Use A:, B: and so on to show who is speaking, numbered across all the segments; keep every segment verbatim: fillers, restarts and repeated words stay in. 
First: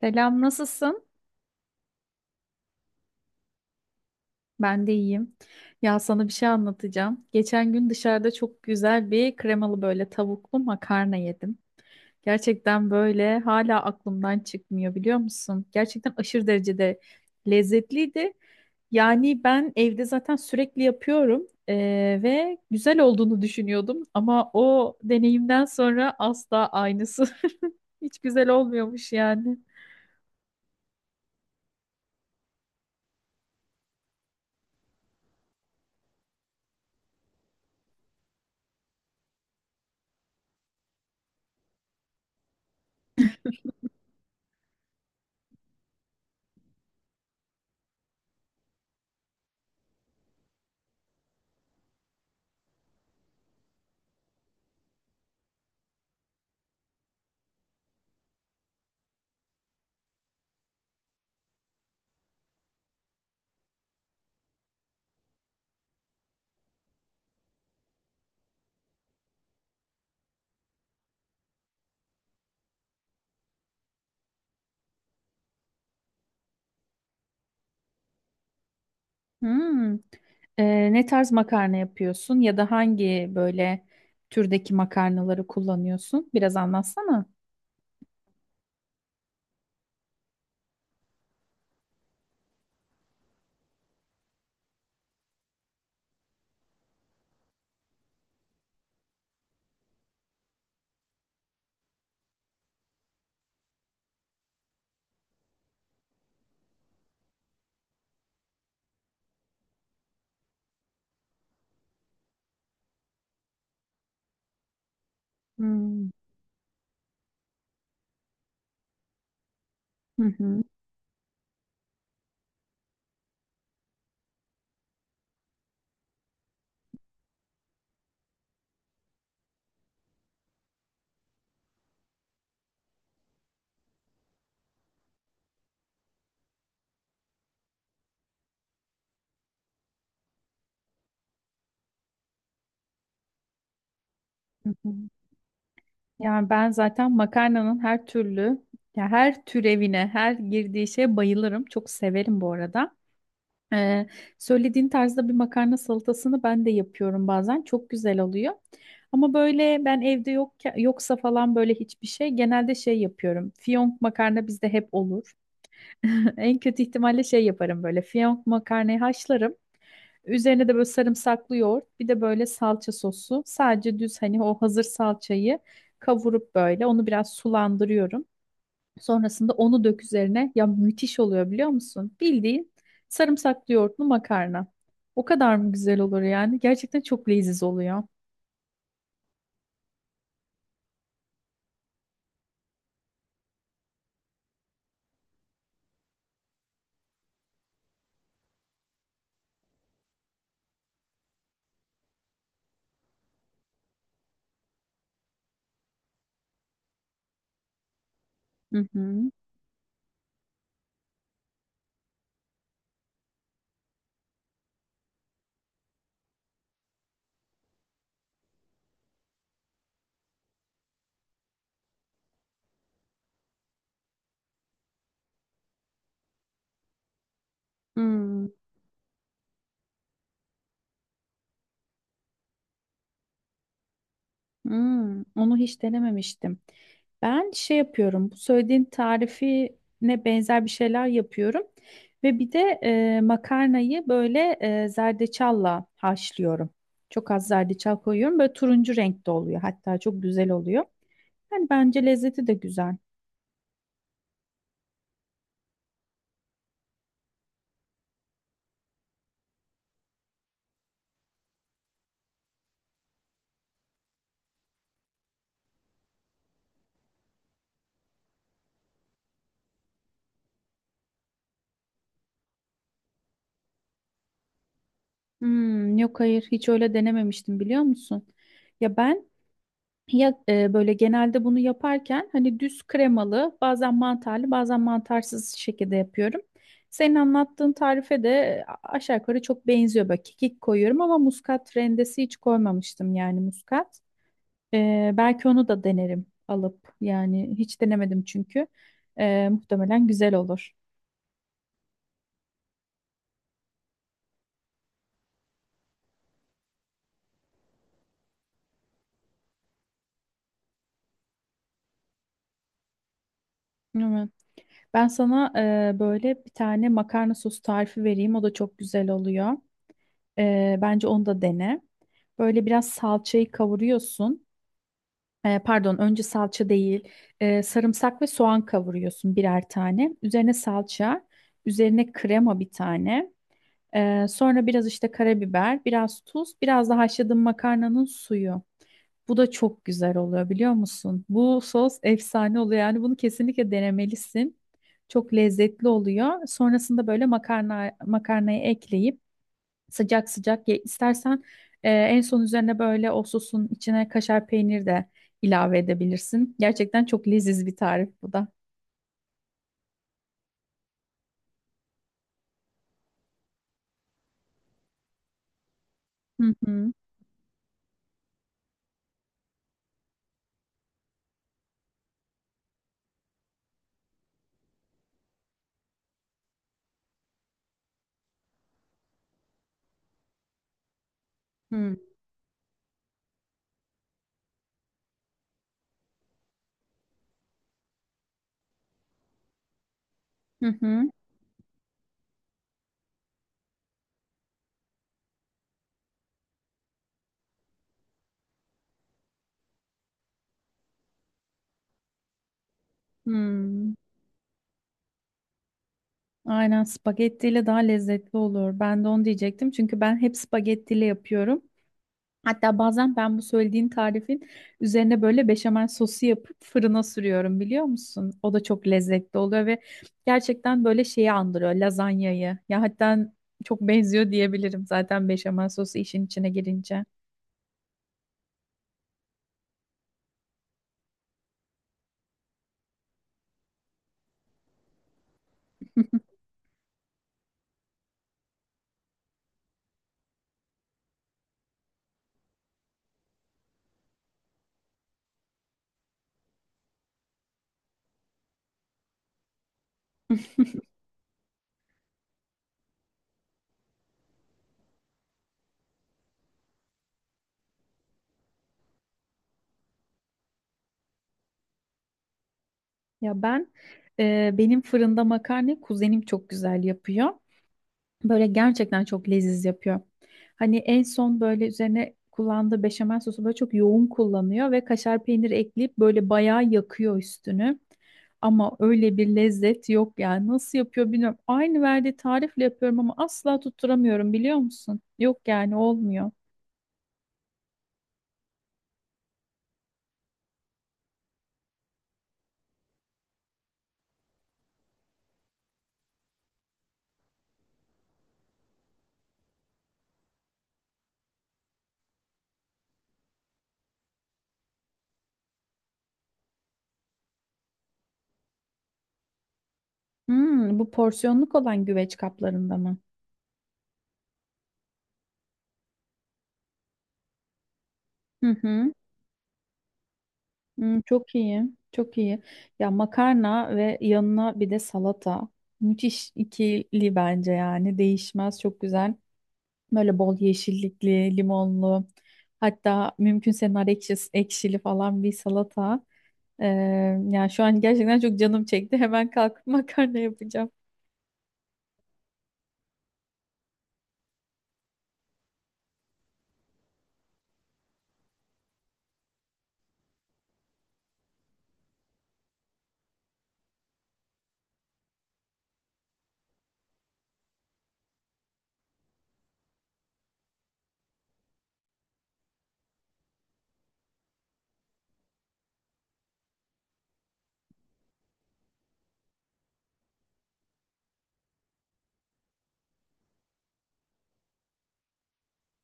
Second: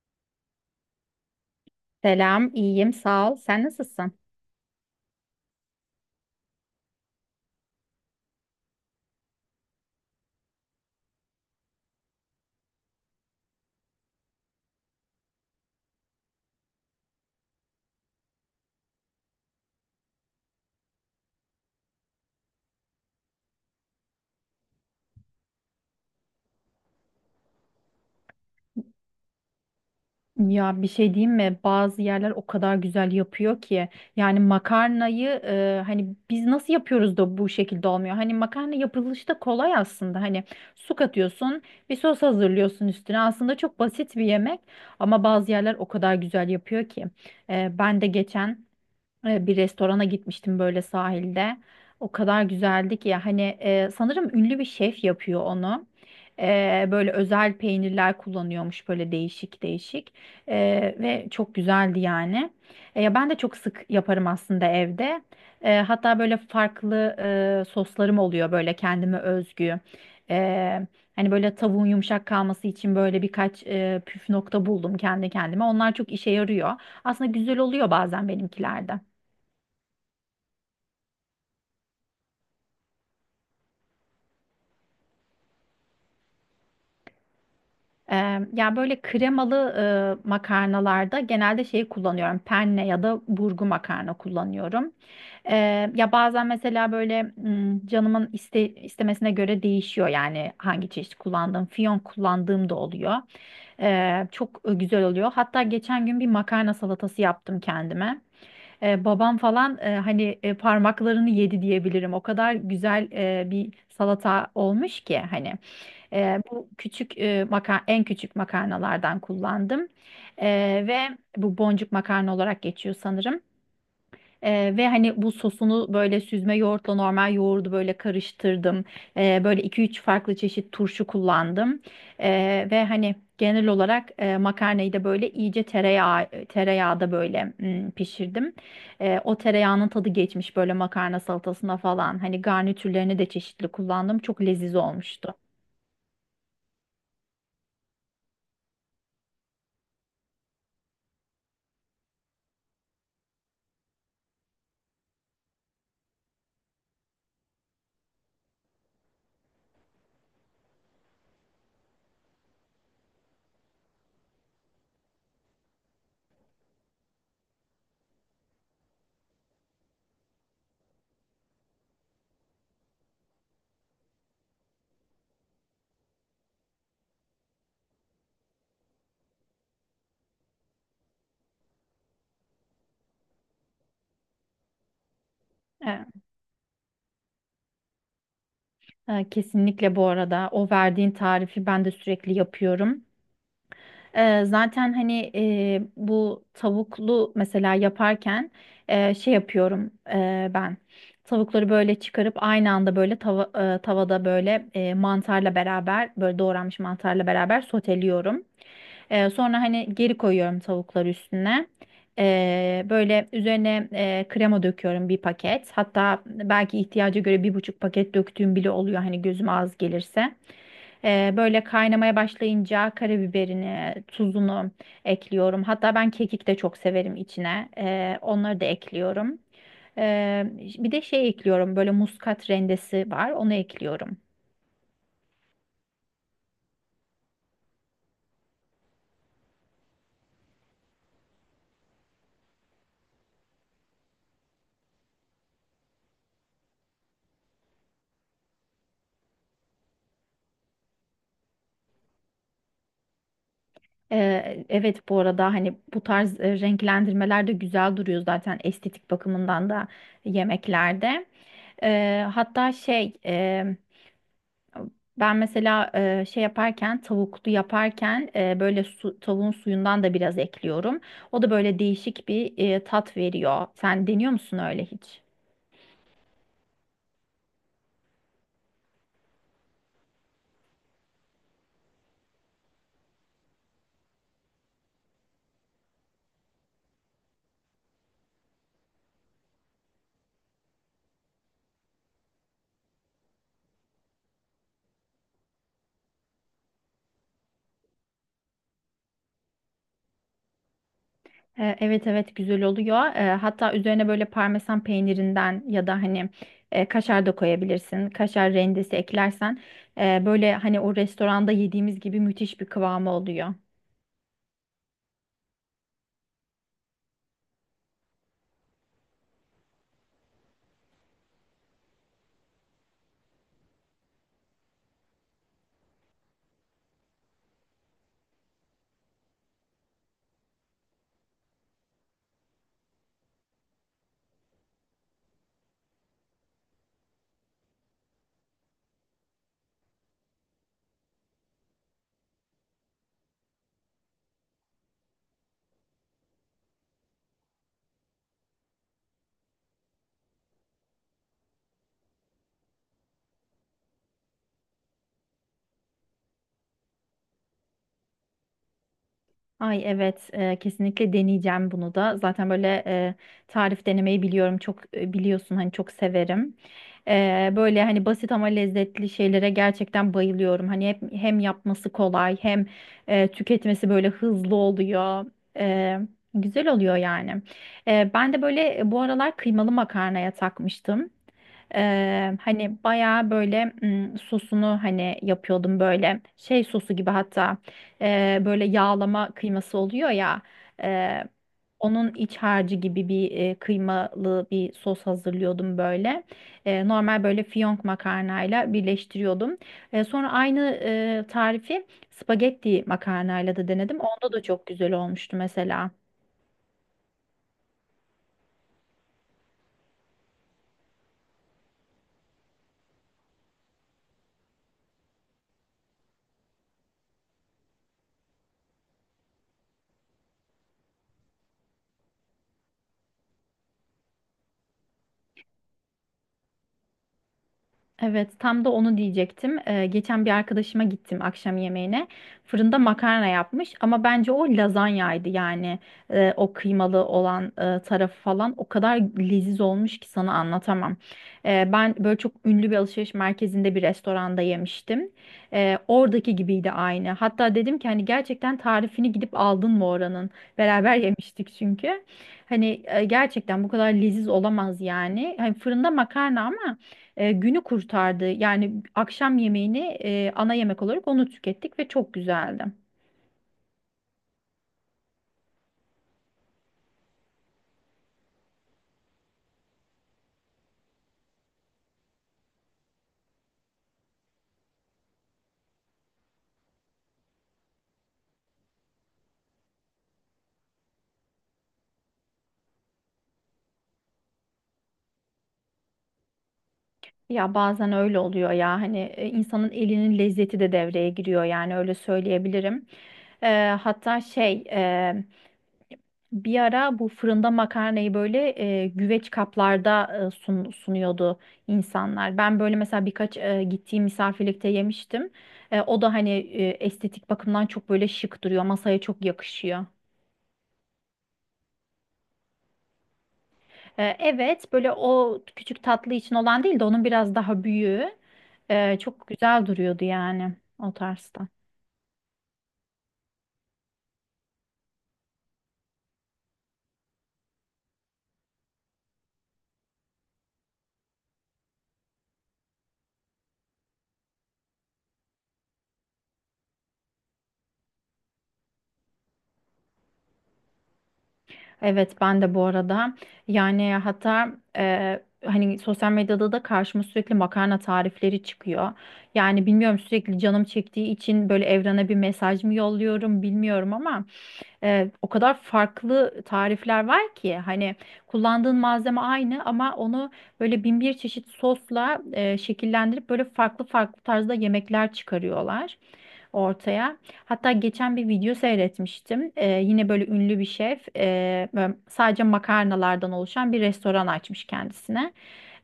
A: Selam, nasılsın?
B: Selam, iyiyim, sağ ol. Sen nasılsın?
A: Ben de iyiyim. Ya sana bir şey anlatacağım. Geçen gün dışarıda çok güzel bir kremalı böyle tavuklu makarna yedim. Gerçekten böyle hala aklımdan çıkmıyor biliyor musun? Gerçekten aşırı derecede lezzetliydi. Yani ben evde zaten sürekli yapıyorum eee, ve güzel olduğunu düşünüyordum ama o deneyimden sonra asla aynısı. Hiç güzel olmuyormuş yani.
B: Ya bir şey diyeyim mi? Bazı yerler o kadar güzel yapıyor ki. Yani makarnayı e, hani biz nasıl yapıyoruz da bu şekilde olmuyor? Hani makarna yapılışı da kolay aslında. Hani su katıyorsun, bir sos hazırlıyorsun üstüne. Aslında çok basit bir yemek ama bazı yerler o kadar güzel yapıyor ki. E, ben de geçen e, bir restorana gitmiştim böyle sahilde. O kadar güzeldi ki ya hani e, sanırım ünlü bir şef yapıyor onu. E, böyle özel peynirler kullanıyormuş böyle değişik değişik E, Ve çok güzeldi yani. E, ya ben de çok sık yaparım aslında evde. E, hatta böyle farklı e, soslarım oluyor böyle kendime özgü. E, Hani böyle tavuğun yumuşak kalması için böyle birkaç e, püf nokta buldum kendi kendime. Onlar çok işe yarıyor. Aslında güzel oluyor bazen benimkilerde.
A: Hmm. Ee, ne tarz makarna yapıyorsun ya da hangi böyle türdeki makarnaları kullanıyorsun? Biraz anlatsana.
B: Eee, ya böyle kremalı eee, makarnalarda genelde şeyi kullanıyorum. Penne ya da burgu makarna kullanıyorum. Eee, ya bazen mesela böyle mm, canımın iste, istemesine göre değişiyor yani hangi çeşit kullandığım. Fiyonk kullandığım da oluyor. Eee, çok güzel oluyor. Hatta geçen gün bir makarna salatası yaptım kendime. Eee, babam falan eee, hani e, parmaklarını yedi diyebilirim. O kadar güzel eee, bir salata olmuş ki hani.
A: Hmm.
B: Ee, bu küçük e, maka- en küçük makarnalardan kullandım.
A: Hı hı,
B: Ee, ve bu boncuk makarna olarak geçiyor sanırım. Ee, ve hani bu sosunu böyle süzme yoğurtla normal yoğurdu böyle karıştırdım. Ee, böyle iki üç farklı çeşit turşu kullandım. Ee, ve hani genel olarak e, makarnayı da böyle iyice tereyağı tereyağda böyle mm, pişirdim. Ee, o tereyağının tadı geçmiş böyle makarna salatasına falan. Hani garnitürlerini de çeşitli kullandım. Çok
A: hı
B: leziz
A: hı.
B: olmuştu.
A: Yani ben zaten makarnanın her türlü, ya her türevine, her girdiği şeye bayılırım. Çok severim bu arada. Ee, Söylediğin tarzda bir makarna salatasını ben de yapıyorum bazen. Çok güzel oluyor. Ama böyle ben evde yok yoksa falan böyle hiçbir şey genelde şey yapıyorum. Fiyonk makarna bizde hep olur. En kötü ihtimalle şey yaparım böyle. Fiyonk makarnayı haşlarım. Üzerine de böyle sarımsaklı yoğurt, bir de böyle salça sosu. Sadece düz hani o hazır salçayı kavurup böyle onu biraz sulandırıyorum. Sonrasında onu dök üzerine. Ya müthiş oluyor biliyor musun? Bildiğin sarımsaklı yoğurtlu makarna. O kadar mı güzel
B: Evet.
A: olur yani? Gerçekten çok leziz oluyor.
B: Ee, Kesinlikle bu arada o verdiğin tarifi ben de sürekli yapıyorum. Ee, zaten hani e, bu tavuklu mesela yaparken e, şey yapıyorum e, ben. Tavukları böyle çıkarıp aynı anda böyle tava- e, tavada böyle e, mantarla beraber böyle doğranmış mantarla beraber soteliyorum.
A: Hı hı.
B: E, sonra hani geri koyuyorum tavukları üstüne. E, böyle üzerine e, krema döküyorum bir paket. Hatta belki ihtiyaca göre bir buçuk paket döktüğüm bile oluyor hani gözüme az gelirse. Ee, böyle kaynamaya başlayınca karabiberini, tuzunu ekliyorum. Hatta ben kekik de çok severim içine. Ee,
A: Hmm.
B: onları da ekliyorum. Ee, bir de şey ekliyorum. Böyle muskat rendesi var. Onu ekliyorum.
A: Hmm, onu hiç denememiştim. Ben şey yapıyorum. Bu söylediğin tarifine benzer bir şeyler yapıyorum. Ve bir de e, makarnayı böyle e, zerdeçalla haşlıyorum. Çok az zerdeçal koyuyorum. Böyle turuncu renkte oluyor. Hatta çok güzel oluyor. Yani bence lezzeti de güzel.
B: Ee, evet bu arada hani bu tarz e, renklendirmeler de güzel duruyor zaten estetik bakımından da yemeklerde. Ee, hatta şey Ben mesela e, şey yaparken tavuklu yaparken e, böyle su, tavuğun suyundan da biraz ekliyorum. O da böyle değişik bir e, tat veriyor. Sen deniyor musun öyle hiç?
A: Hmm, yok hayır hiç öyle denememiştim biliyor musun? Ya ben Ya e, böyle genelde bunu yaparken hani düz kremalı, bazen mantarlı, bazen mantarsız şekilde yapıyorum. Senin anlattığın tarife de e, aşağı yukarı çok benziyor. Böyle kekik koyuyorum ama muskat rendesi hiç koymamıştım yani muskat. E, belki onu da denerim alıp yani hiç denemedim çünkü. E, muhtemelen güzel olur.
B: E, evet evet güzel oluyor. E, hatta üzerine böyle parmesan peynirinden ya da hani e, kaşar da koyabilirsin. Kaşar rendesi eklersen e, böyle hani o restoranda yediğimiz gibi müthiş bir kıvamı oluyor.
A: Evet. Ben sana e, böyle bir tane makarna sosu tarifi vereyim. O da çok güzel oluyor. Ee, bence onu da dene. Böyle biraz salçayı kavuruyorsun. Ee, pardon, önce salça değil, ee, sarımsak ve soğan kavuruyorsun birer tane. Üzerine salça, üzerine krema bir tane. Ee, sonra biraz işte karabiber, biraz tuz, biraz da haşladığın makarnanın suyu. Bu da çok güzel oluyor biliyor musun? Bu sos efsane oluyor. Yani bunu kesinlikle denemelisin. Çok lezzetli oluyor. Sonrasında böyle makarna makarnayı ekleyip sıcak sıcak ye istersen, e, en son üzerine böyle o sosun içine kaşar peynir de ilave edebilirsin. Gerçekten çok leziz bir tarif bu da.
B: Ay evet e, kesinlikle deneyeceğim bunu da. Zaten böyle e, tarif denemeyi biliyorum. Çok e, biliyorsun hani çok
A: Hı
B: severim.
A: hı.
B: E, böyle hani basit ama lezzetli şeylere gerçekten bayılıyorum. Hani hep, hem yapması kolay hem e, tüketmesi böyle hızlı oluyor. E, Güzel oluyor yani. E, ben de böyle e, bu aralar kıymalı makarnaya takmıştım.
A: Hı
B: Eee, hani bayağı böyle mm, sosunu hani yapıyordum böyle şey sosu gibi, hatta e, böyle yağlama kıyması oluyor ya.
A: hı. Hı,
B: e, Onun iç harcı gibi bir e, kıymalı bir sos hazırlıyordum böyle. E, normal böyle fiyonk makarnayla birleştiriyordum. E, sonra aynı e, tarifi spagetti makarnayla da
A: hı.
B: denedim. Onda da çok güzel olmuştu mesela.
A: Aynen spagettiyle daha lezzetli olur. Ben de onu diyecektim. Çünkü ben hep spagettiyle yapıyorum. Hatta bazen ben bu söylediğin tarifin üzerine böyle beşamel sosu yapıp fırına sürüyorum biliyor musun? O da çok lezzetli oluyor ve gerçekten böyle şeyi andırıyor lazanyayı. Ya hatta çok benziyor diyebilirim zaten beşamel sosu işin içine girince.
B: Evet, tam da onu diyecektim. Ee, geçen bir arkadaşıma gittim akşam yemeğine. Fırında makarna yapmış ama bence o lazanyaydı yani. Ee, o kıymalı olan e, tarafı falan o kadar leziz olmuş ki sana anlatamam. Ee, ben böyle çok ünlü bir alışveriş merkezinde bir restoranda yemiştim. Ee, oradaki gibiydi aynı. Hatta dedim ki hani gerçekten tarifini gidip aldın mı oranın? Beraber yemiştik çünkü. Hani e, gerçekten bu kadar leziz olamaz yani. Hani fırında makarna ama e, günü kurtardı. Yani akşam yemeğini e, ana yemek olarak onu tükettik ve çok güzeldi.
A: Ya ben e, benim fırında makarna kuzenim çok güzel yapıyor. Böyle gerçekten çok leziz yapıyor. Hani en son böyle üzerine kullandığı beşamel sosu böyle çok yoğun kullanıyor ve kaşar peyniri ekleyip böyle bayağı yakıyor üstünü. Ama öyle bir lezzet yok yani. Nasıl yapıyor bilmiyorum. Aynı verdiği tarifle yapıyorum ama asla tutturamıyorum biliyor musun? Yok yani olmuyor.
B: Ya bazen öyle oluyor ya hani e, insanın elinin lezzeti de devreye giriyor yani öyle söyleyebilirim. E, hatta şey e, Bir ara bu fırında makarnayı böyle e, güveç kaplarda e, sun- sunuyordu insanlar. Ben böyle mesela birkaç e, gittiğim misafirlikte yemiştim. E, o da hani e, estetik bakımdan çok böyle şık duruyor, masaya çok yakışıyor.
A: Hmm, bu porsiyonluk olan güveç kaplarında mı?
B: Ee, Evet, böyle o küçük tatlı için olan değil de onun biraz daha büyüğü
A: Hı hı.
B: e, çok güzel duruyordu yani o
A: Hmm, çok
B: tarzda.
A: iyi, çok iyi. Ya makarna ve yanına bir de salata. Müthiş ikili bence yani. Değişmez, çok güzel. Böyle bol yeşillikli, limonlu. Hatta mümkünse nar ekşisi, ekşili falan bir salata. Ee, Yani şu an gerçekten çok canım çekti. Hemen kalkıp makarna yapacağım.
B: Evet, ben de bu arada yani hatta e, hani sosyal medyada da karşıma sürekli makarna tarifleri çıkıyor. Yani bilmiyorum sürekli canım çektiği için böyle evrene bir mesaj mı yolluyorum bilmiyorum ama. E, o kadar farklı tarifler var ki hani kullandığın malzeme aynı ama onu böyle bin bir çeşit sosla e, şekillendirip böyle farklı farklı tarzda yemekler çıkarıyorlar ortaya. Hatta geçen bir video seyretmiştim. Ee, yine böyle ünlü bir şef e, böyle sadece makarnalardan oluşan bir restoran açmış kendisine.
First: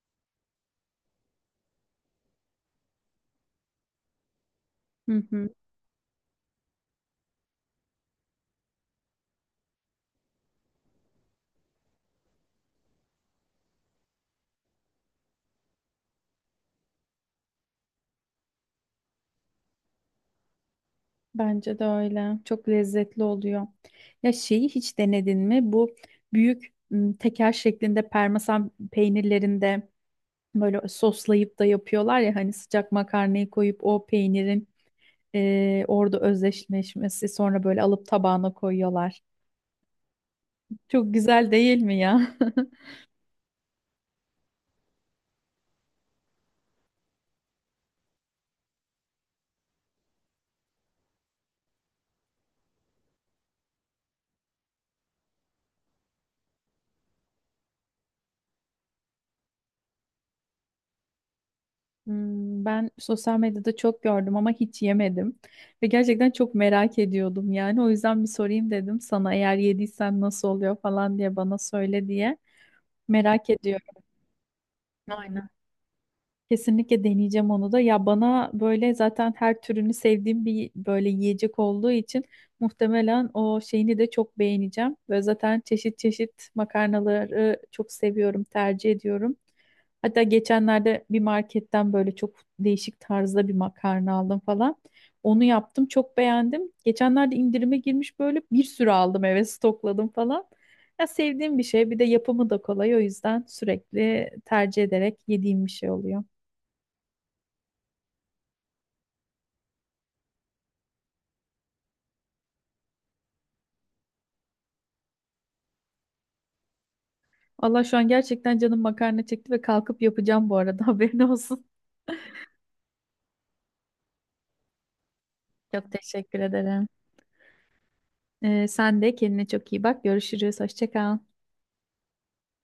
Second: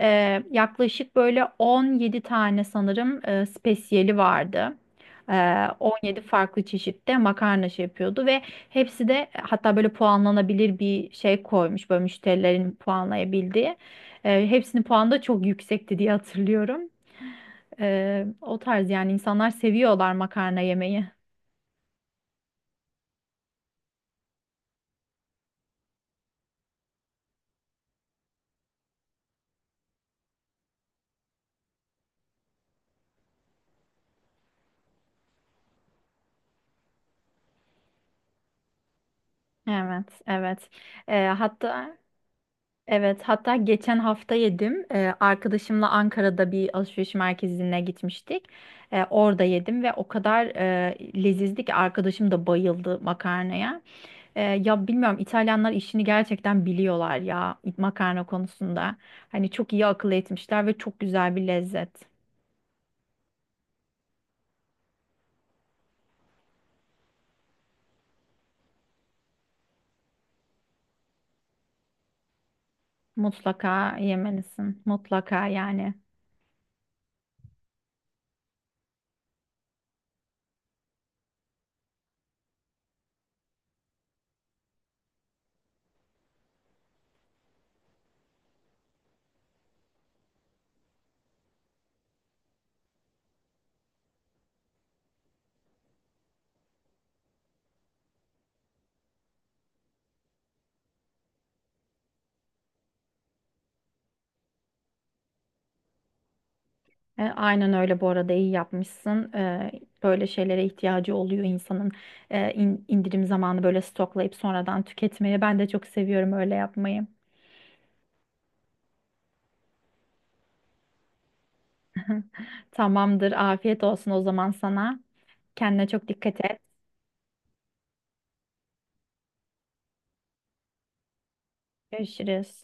B: Ee, yaklaşık böyle on yedi tane sanırım e, spesiyeli vardı.
A: Hı hı,
B: Ee, on yedi farklı çeşitte makarna şey yapıyordu ve hepsi de e, hatta böyle puanlanabilir bir şey koymuş böyle müşterilerin puanlayabildiği. Ee, hepsinin puanı da çok yüksekti diye hatırlıyorum. Ee, o tarz yani insanlar seviyorlar makarna yemeyi.
A: bence de öyle. Çok lezzetli oluyor. Ya şeyi hiç denedin mi? Bu büyük m, teker şeklinde parmesan peynirlerinde böyle soslayıp da yapıyorlar ya hani sıcak makarnayı koyup o peynirin e, orada özdeşleşmesi sonra böyle alıp tabağına koyuyorlar.
B: Evet, evet.
A: Çok
B: Ee,
A: güzel değil
B: hatta
A: mi ya?
B: evet hatta geçen hafta yedim. Ee, arkadaşımla Ankara'da bir alışveriş merkezine gitmiştik. Ee, orada yedim ve o kadar e, lezizdi ki arkadaşım da bayıldı makarnaya. Ee, ya bilmiyorum İtalyanlar işini gerçekten biliyorlar ya makarna konusunda. Hani çok iyi akıl etmişler ve çok güzel bir lezzet.
A: Hmm, ben sosyal medyada çok gördüm ama hiç yemedim ve gerçekten çok merak ediyordum yani o yüzden bir sorayım dedim sana eğer yediysen nasıl oluyor falan diye bana söyle diye merak
B: Mutlaka
A: ediyorum.
B: yemelisin. Mutlaka
A: Aynen.
B: yani.
A: Kesinlikle deneyeceğim onu da. Ya bana böyle zaten her türünü sevdiğim bir böyle yiyecek olduğu için muhtemelen o şeyini de çok beğeneceğim. Ve zaten çeşit çeşit makarnaları çok seviyorum, tercih ediyorum. Hatta geçenlerde bir marketten böyle çok değişik tarzda bir makarna aldım falan. Onu yaptım, çok beğendim. Geçenlerde indirime girmiş böyle bir sürü aldım eve stokladım falan. Ya sevdiğim bir şey, bir de yapımı da kolay o yüzden sürekli tercih ederek yediğim bir şey oluyor.
B: E, aynen öyle bu arada iyi yapmışsın. Ee, böyle şeylere ihtiyacı oluyor insanın e, in- indirim zamanı böyle stoklayıp sonradan tüketmeyi. Ben de çok seviyorum öyle yapmayı.
A: Allah şu an gerçekten canım makarna çekti ve kalkıp yapacağım bu arada haberin olsun.
B: Tamamdır. Afiyet olsun o zaman sana. Kendine
A: Çok
B: çok
A: teşekkür
B: dikkat et.
A: ederim. Ee, sen de kendine çok iyi bak. Görüşürüz. Hoşça kal.
B: Görüşürüz.